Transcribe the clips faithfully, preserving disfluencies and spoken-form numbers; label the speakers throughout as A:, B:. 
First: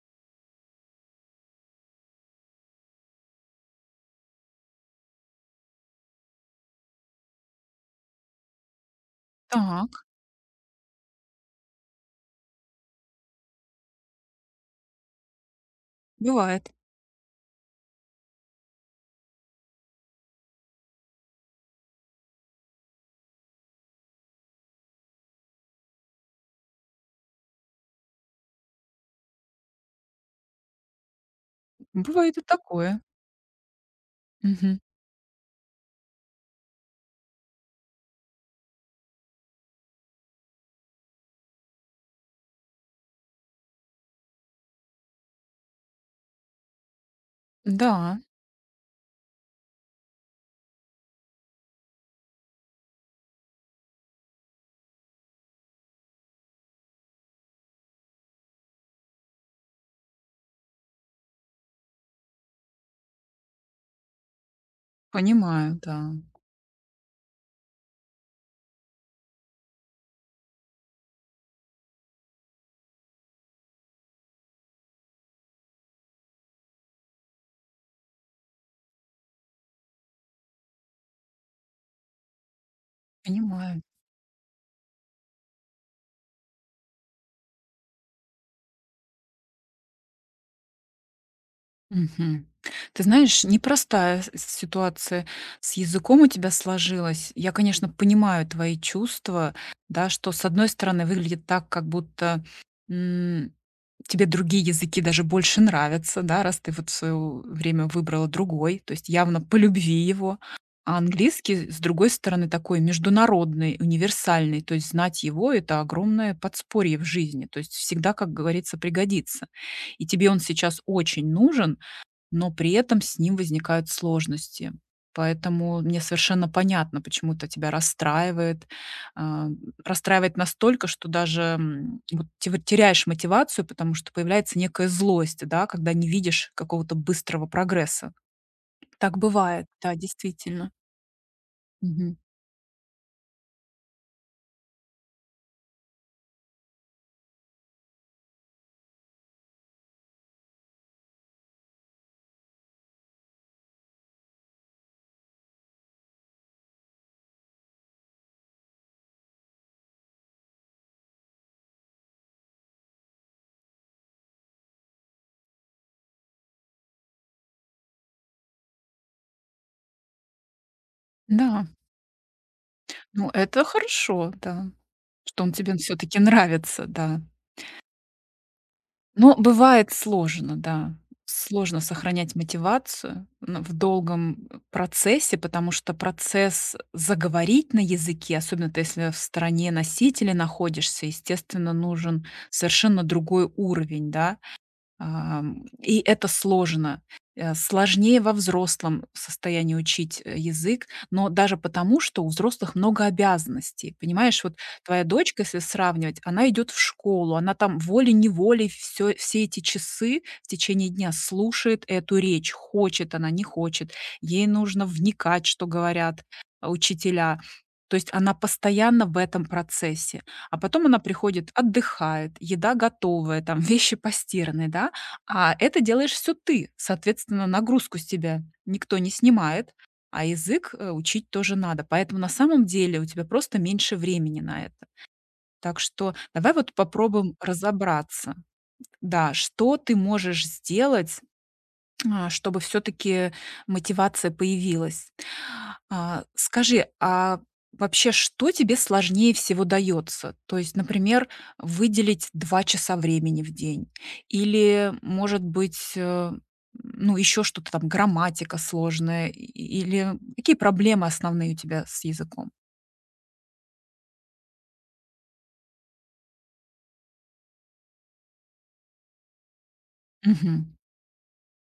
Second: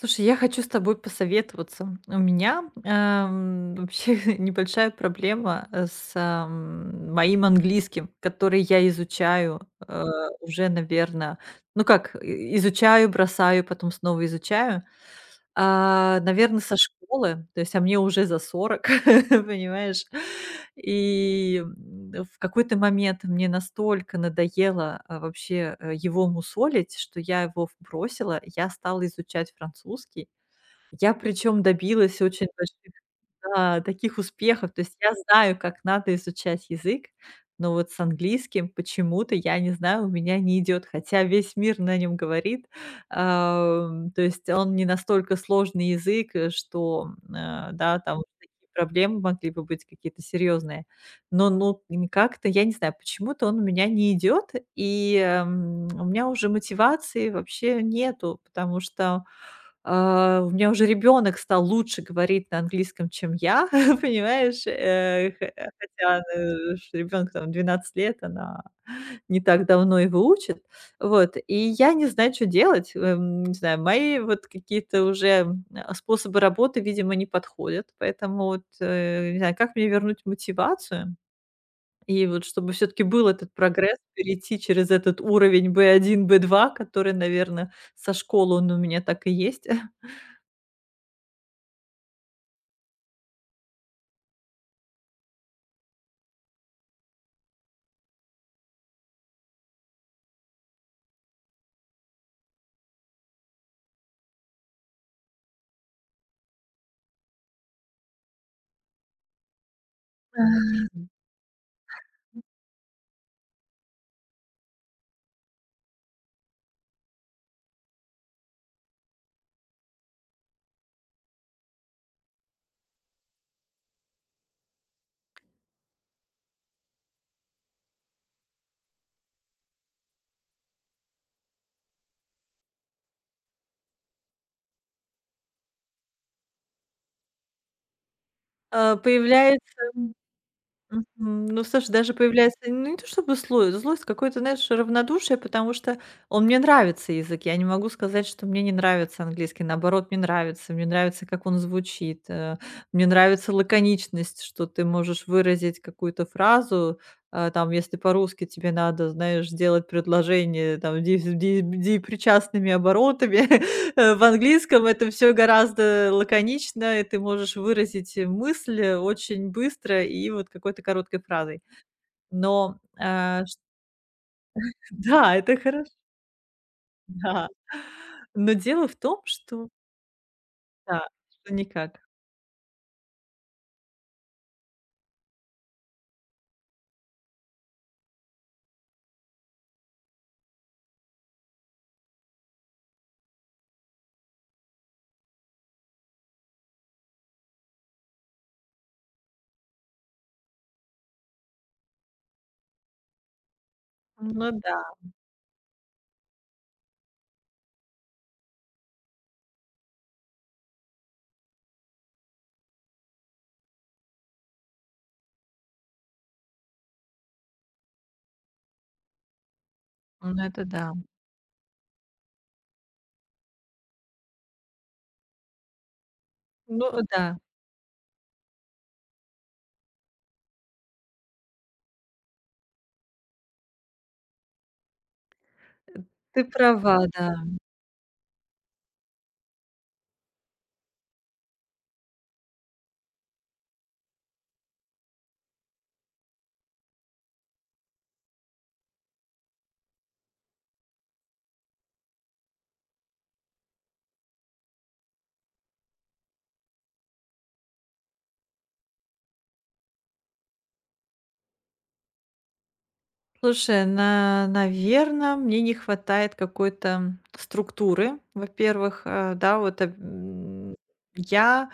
A: Слушай, я хочу с тобой посоветоваться. У меня, эм, вообще небольшая проблема, э, с, эм, моим английским, который я изучаю,
B: Так,
A: э, уже, наверное, ну как, и изучаю, бросаю, потом снова изучаю. Наверное,
B: бывает.
A: со школы, то есть, а мне уже за сорок, понимаешь? И, м, в какой-то момент мне настолько надоело, а, вообще, э, его мусолить, что я его бросила. Я стала изучать французский. Я причем добилась
B: Бывает и
A: очень больших,
B: такое.
A: да, таких успехов.
B: Мгм.
A: То есть я знаю, как надо изучать язык, но вот с английским почему-то, я не знаю, у меня не идет, хотя весь мир на нем говорит. Ам, то есть он не настолько сложный язык, э, что, м, э, да,
B: Да,
A: там такие проблемы могли бы быть какие-то серьезные. Но, ну, н как-то, я не знаю, почему-то он у меня не идет, и, эм, у меня уже мотивации вообще нету, потому что а, у меня уже ребенок стал лучше говорить на английском, чем я, понимаешь? Э, хо
B: понимаю, да,
A: хотя, ребенок там двенадцать лет, она не так давно его учит. Вот, и я не знаю, что делать. Эм, не знаю, мои вот какие-то уже, м, а, способы работы, видимо, не подходят, поэтому вот, э, не знаю, как мне вернуть мотивацию? И вот чтобы все таки был этот
B: понимаю.
A: прогресс, перейти через этот уровень би один, би два, который, наверное, со школы он у меня так и есть.
B: Мгм. Ты знаешь, непростая с- ситуация с языком у тебя сложилась. Я, конечно, понимаю твои чувства, да, что с одной стороны выглядит так, как будто тебе другие языки даже больше нравятся, да, раз ты вот в своё время выбрала другой, то есть явно по любви его. А английский, с другой стороны, такой международный, универсальный, то есть знать его- это огромное подспорье в жизни, то есть всегда, как говорится, пригодится. И тебе он сейчас очень нужен, но при этом с ним возникают сложности. Поэтому мне совершенно понятно, почему это тебя расстраивает. А, расстраивает настолько, что даже, м, вот те вот теряешь мотивацию, потому что появляется некая злость, да, когда не видишь какого-то быстрого прогресса.
A: А,
B: Так
A: появляется,
B: бывает, да,
A: м,
B: действительно.
A: мгм. Ну, слушай, даже
B: Мгм.
A: появляется, ну, не то чтобы сло злость, какое-то, знаешь, равнодушие, потому что он мне нравится язык. Я не могу сказать, что мне не нравится английский. Наоборот, мне нравится. Мне нравится, как он звучит. Э, мне нравится лаконичность, что ты можешь выразить какую-то фразу. А, там, если по-русски тебе надо, знаешь, сделать предложение, там, ди ди ди причастными оборотами. Э, в английском это все гораздо лаконично, и ты можешь выразить, э, мысль, э, очень быстро и вот какой-то короткой фразой.
B: Да,
A: Но,
B: ну
A: э, чт
B: это хорошо, да,
A: да,
B: что он
A: это
B: тебе
A: хорошо,
B: все-таки нравится, да.
A: да. Но дело в том,
B: Но
A: что
B: бывает сложно, да.
A: да, что
B: Сложно
A: никак.
B: сохранять мотивацию н- в долгом э, процессе, потому что процесс заговорить на языке, особенно ты, если в стороне носителя находишься, естественно, нужен совершенно другой уровень, да. Ам, и это сложно. Э, сложнее во взрослом состоянии учить, э, язык, но даже потому, что у взрослых много обязанностей. Понимаешь,
A: Ну
B: вот
A: да,
B: твоя дочка, если сравнивать, она идет в школу, она там волей-неволей все все эти часы в течение дня слушает эту речь, хочет она, не хочет. Ей нужно вникать, что говорят, а, учителя. То есть она постоянно в этом процессе.
A: ну
B: А
A: это
B: потом
A: да.
B: она приходит, отдыхает, еда готовая, там вещи постиранные, да. А это делаешь все ты.
A: Ну да,
B: Соответственно, нагрузку с тебя никто не снимает, а язык, э, учить тоже надо. Поэтому на самом деле у тебя просто меньше времени на это. Так что
A: ты
B: давай вот
A: права, да.
B: попробуем разобраться. Да, что ты можешь сделать, а, чтобы все-таки мотивация появилась. А, Скажи, а вообще что тебе сложнее всего дается? То есть, например, выделить два часа времени в день? Или, может быть, э, ну, еще что-то там, грамматика сложная? и- Или какие проблемы основные у тебя с языком?
A: Слушай, на наверно, мне не хватает какой-то структуры. Во-первых, э, да, вот, э,
B: Мгм.
A: м, я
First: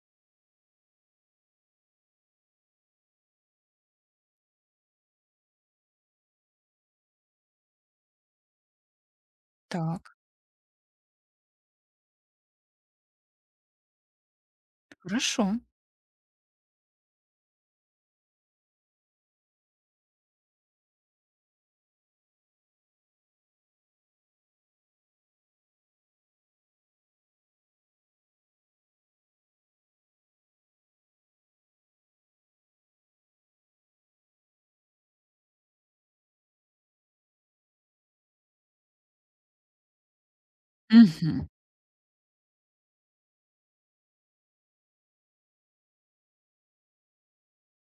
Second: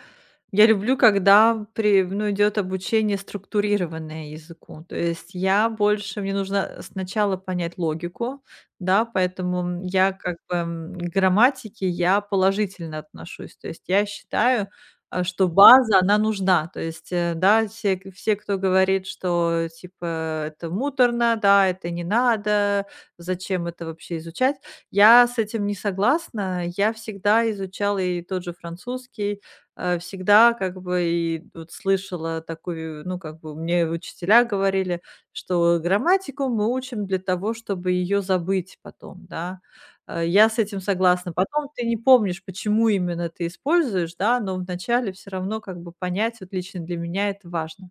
A: я люблю, когда при ну, идет обучение структурированное языку. То есть я больше мне нужно сначала понять логику, да, поэтому
B: Так,
A: я как бы, м, к грамматике я положительно отношусь. То есть я считаю, а, что
B: хорошо.
A: база, она нужна. То есть, э, да, все, к- все, кто говорит, что типа это муторно, да, это не надо, зачем это вообще изучать, я с этим не согласна. Я всегда изучала и тот же французский, э, всегда как бы и вот слышала такую, ну, как бы мне учителя говорили, что грамматику мы учим для того, чтобы ее забыть потом, да. Э, я с этим согласна.
B: Мгм.
A: Потом ты не помнишь, почему именно ты используешь, да, но вначале все равно как бы понять, вот лично для меня это важно.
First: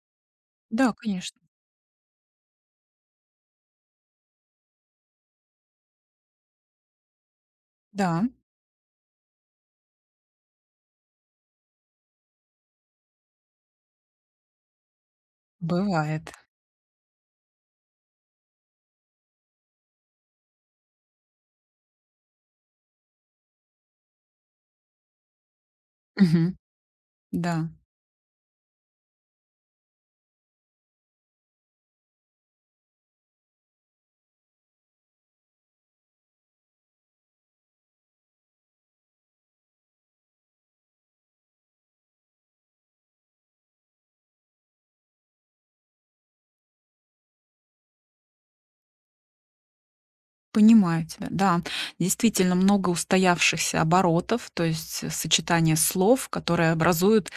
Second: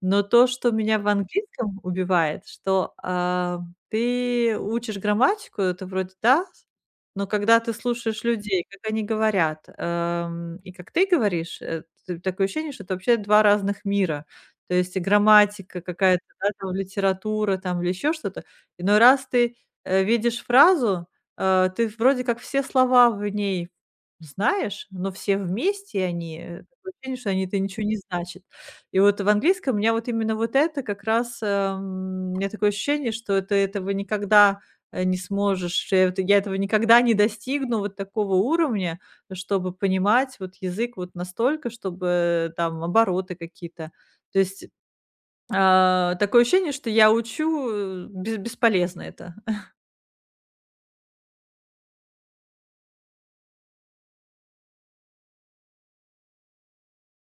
A: Но то, что
B: Да,
A: меня в
B: конечно.
A: английском убивает, что, а, ты учишь грамматику, это вроде да, но когда ты слушаешь
B: Да,
A: людей, как они говорят, эм, и как ты говоришь, э, т такое ощущение, что это вообще два разных мира. То есть и грамматика какая-то,
B: бывает.
A: да, там литература там или еще что-то. Иной раз ты, э, видишь фразу, э, ты вроде как все слова в ней знаешь, но все вместе они, э,
B: Мгм.
A: такое ощущение, что они это
B: Да.
A: ничего не значат. И вот в английском у меня вот именно вот это как раз, эм, у меня такое ощущение, что ты этого никогда, э, не сможешь, что я вот я этого никогда не достигну вот такого уровня, чтобы понимать вот язык вот настолько, чтобы там обороты какие-то. То есть, а, такое ощущение, что я учу, э, бес бесполезно это.
B: Понимаю тебя, да. Действительно много устоявшихся оборотов, то есть, э, сочетание слов, которые образуют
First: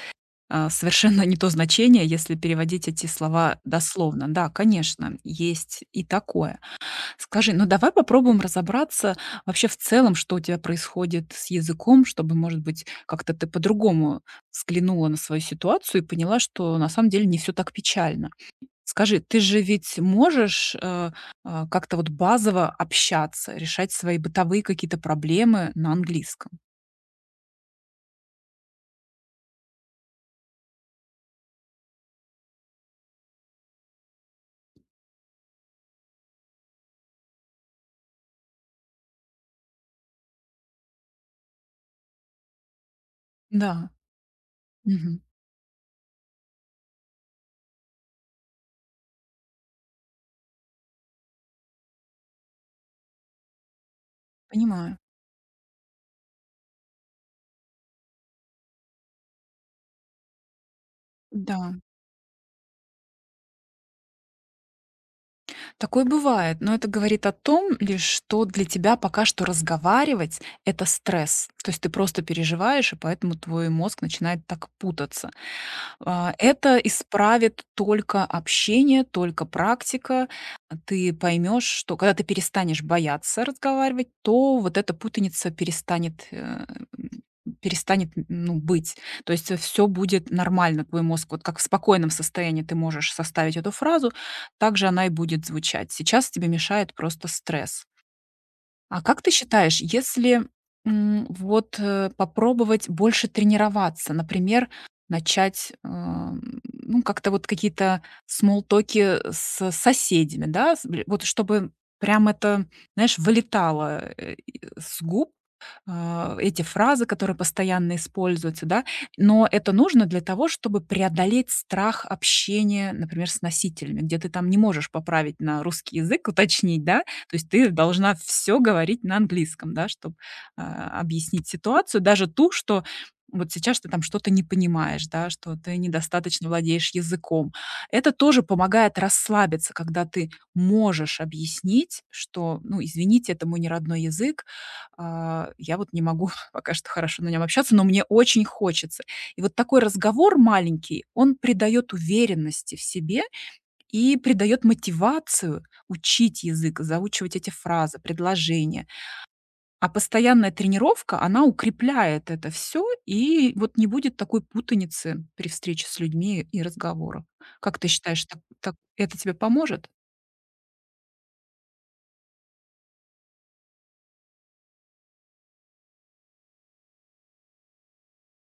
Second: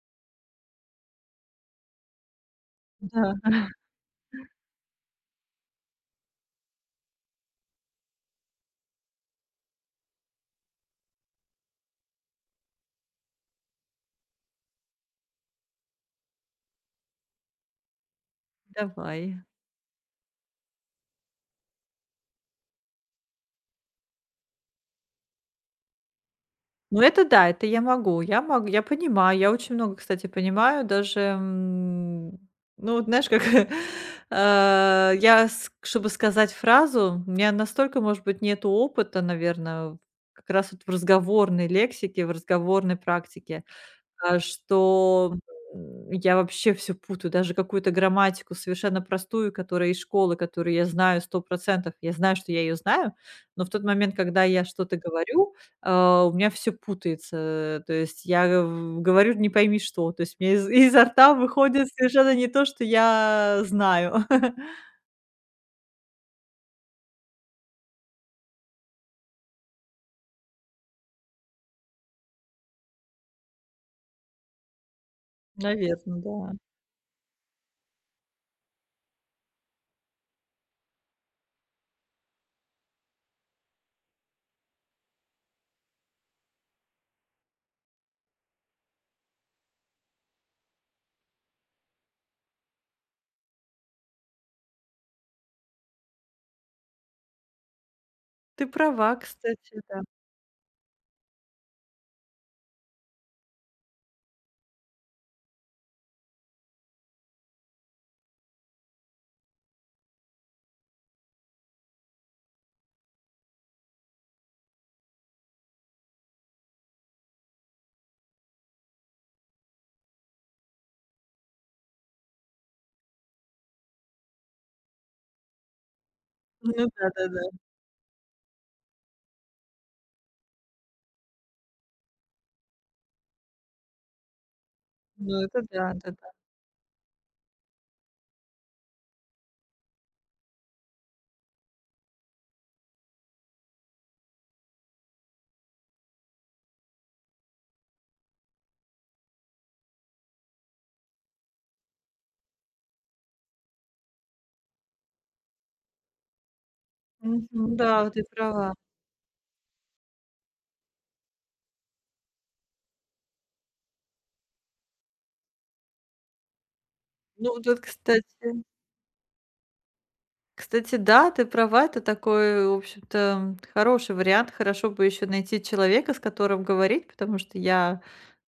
B: а, совершенно не то значение, если переводить эти
A: Да.
B: слова дословно. Да, конечно, есть и такое. Скажи, ну давай попробуем разобраться вообще в целом, что у тебя происходит с языком, чтобы, может быть, как-то ты по-другому взглянула на свою ситуацию и поняла, что на самом деле не все так печально. Скажи,
A: Давай.
B: ты же ведь можешь, э, а, как-то вот базово общаться, решать свои бытовые какие-то проблемы на английском?
A: Ну, это да, это я могу. Я могу, я понимаю, я очень много, кстати, понимаю. Даже, м, ну, вот знаешь, как, а, я, с чтобы сказать фразу, у меня настолько, может быть, нету опыта, наверное, как раз вот в разговорной лексике, в разговорной практике,
B: Да.
A: а,
B: Мгм.
A: что, м, я вообще все путаю, даже какую-то грамматику совершенно простую, которая из школы, которую я знаю сто процентов. Я знаю, что я ее знаю, но в тот момент, когда я
B: Понимаю.
A: что-то говорю, а, у меня все путается. То есть я э, в говорю не пойми что. То есть у меня из изо рта
B: Да.
A: выходит совершенно не то, что я знаю.
B: Такое бывает, но это говорит о том лишь, что для тебя пока что разговаривать — это стресс. То есть ты просто переживаешь, и поэтому твой мозг начинает так путаться.
A: Наверно,
B: А,
A: да.
B: Это исправит только общение, только практика. Ты поймешь, что когда ты перестанешь бояться разговаривать, то вот эта путаница перестанет э, перестанет ну, быть. То есть все будет нормально, твой мозг, вот как в спокойном состоянии ты можешь составить эту фразу, так же она и будет звучать. Сейчас тебе мешает просто стресс.
A: Ты
B: А
A: права,
B: как ты считаешь,
A: кстати, да.
B: если м, вот э, попробовать больше тренироваться, например, начать, ам, ну, как-то вот какие-то смолтоки с соседями, да, с- бли- вот чтобы прям это, знаешь, вылетало э, и- с губ а, эти фразы, которые постоянно используются, да. Но это нужно для того, чтобы преодолеть страх общения, например, с носителями, где ты там не можешь поправить на русский язык, уточнить,
A: Ну
B: да. То есть
A: да-да-да.
B: ты должна все говорить на английском, да, чтобы объяснить ситуацию, даже ту, что вот сейчас ты там что-то не понимаешь, да,
A: Ну
B: что
A: это
B: ты
A: да, да, да.
B: недостаточно владеешь языком. Это тоже помогает расслабиться, когда ты можешь объяснить, что, ну, извините, это мой не родной язык, а я вот не могу пока что хорошо на нем общаться, но мне очень хочется. И вот такой разговор маленький, он придает уверенности в себе и придает мотивацию учить язык, заучивать эти
A: Мгм.
B: фразы,
A: Да, ты права.
B: предложения. А постоянная тренировка, она укрепляет это все, и вот не будет такой путаницы при встрече с людьми и разговорах.
A: Ну вот,
B: Как
A: вот,
B: ты считаешь,
A: кстати
B: так, так это тебе поможет?
A: Кстати, да, ты права, это такой, в общем-то, хороший вариант. Хорошо бы еще найти человека, с которым говорить, потому что я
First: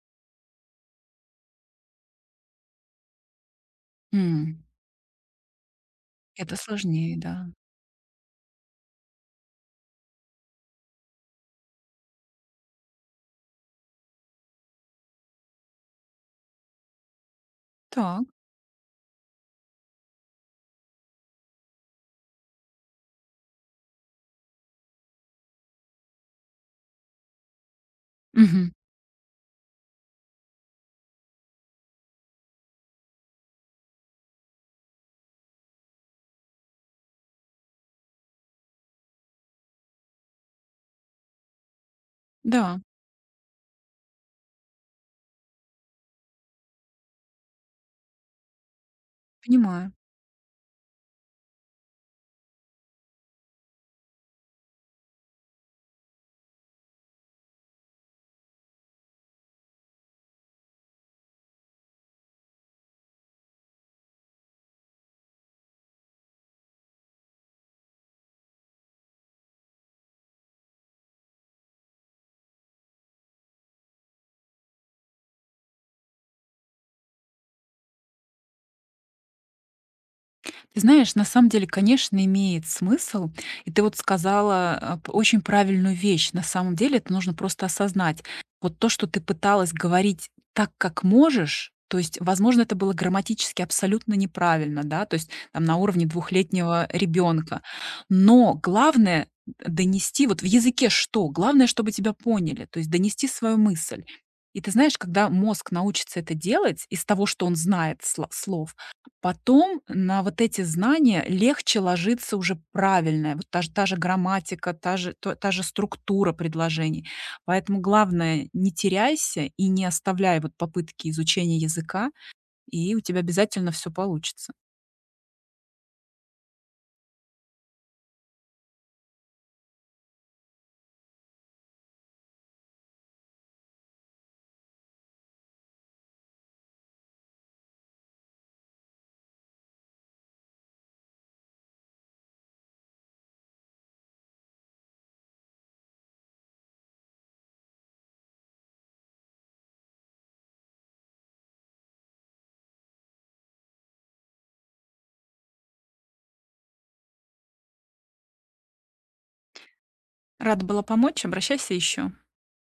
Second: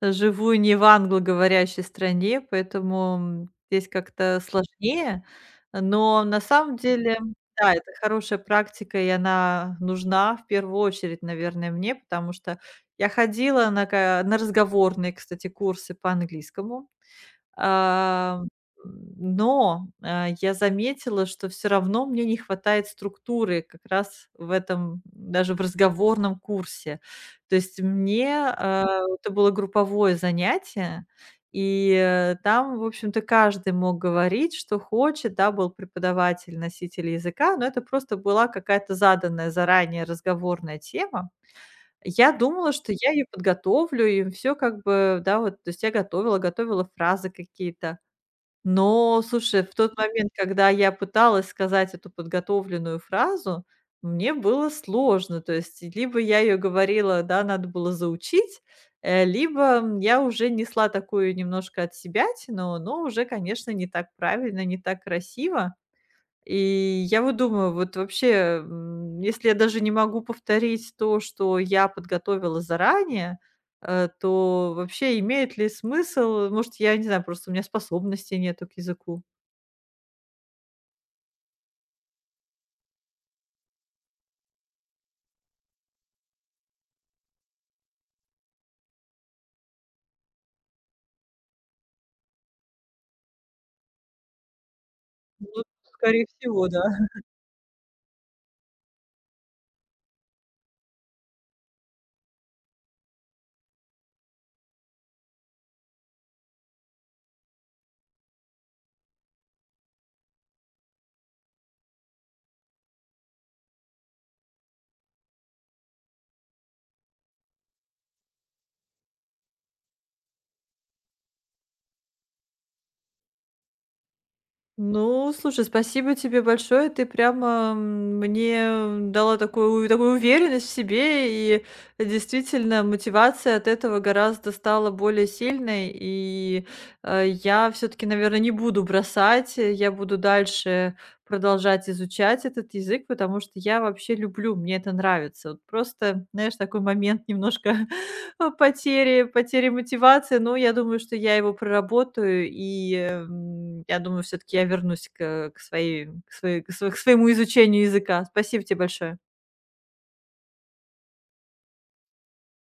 A: живу не в англоговорящей стране, поэтому здесь как-то
B: М,
A: сложнее. Но на
B: это
A: самом
B: сложнее,
A: деле,
B: да.
A: да, это хорошая практика, и она нужна в первую очередь, наверное, мне, потому что я ходила на, ка- на разговорные, кстати, курсы по английскому.
B: Так.
A: А, м, но, а, я заметила, что все равно мне не хватает структуры как раз в этом, даже в разговорном курсе. То есть мне,
B: Мгм.
A: а, это было групповое занятие, и, э, там, в общем-то, каждый мог говорить, что хочет. Да, был преподаватель, носитель языка, но это просто была какая-то заданная заранее разговорная тема. Я думала,
B: Да,
A: что я ее подготовлю, и все как бы, да, вот, то есть я готовила, готовила фразы какие-то. Но, слушай, в
B: понимаю.
A: тот момент, когда я пыталась сказать эту подготовленную фразу, мне было сложно. То есть либо я ее говорила, да, надо было заучить, э, либо, я уже несла такую немножко от себя, но, но уже, конечно, не так правильно, не так красиво. И я вот думаю, вот вообще, м, если я даже не могу повторить то, что я подготовила заранее, э, то вообще имеет ли смысл? Может, я не знаю, просто у меня способностей нету к языку.
B: Ты знаешь, на самом деле, конечно, имеет смысл. И ты вот сказала а, п- очень правильную вещь. На самом деле, это нужно просто осознать. Вот то, что ты пыталась говорить так, как можешь, то есть, возможно, это было грамматически абсолютно неправильно, да, то есть
A: Ну,
B: там на уровне
A: скорее всего, да.
B: двухлетнего ребенка. Но главное донести, вот в языке что? Главное, чтобы тебя поняли, то есть донести свою мысль. И ты знаешь, когда мозг научится это делать из того, что он знает сло- слов. Потом на вот эти знания легче ложится уже правильная, вот та же, та же грамматика, та же, то- та же структура предложений. Поэтому главное, не теряйся и не оставляй вот попытки изучения языка, и у тебя обязательно все получится.
A: Ну, слушай, спасибо тебе большое. Ты прямо, м, мне дала такую, такую уверенность в себе, и действительно мотивация от этого гораздо стала более сильной. И, э, я все-таки, наверное, не буду бросать, э, я буду дальше продолжать изучать этот язык, потому что я вообще люблю, мне это нравится. Вот просто, знаешь, такой момент немножко а, потери потери мотивации, но я думаю, что я его проработаю, и, эм, я думаю, все таки я вернусь к, э, к своей к своей к св к своему изучению языка. Спасибо тебе большое.
B: Рада была помочь, обращайся еще.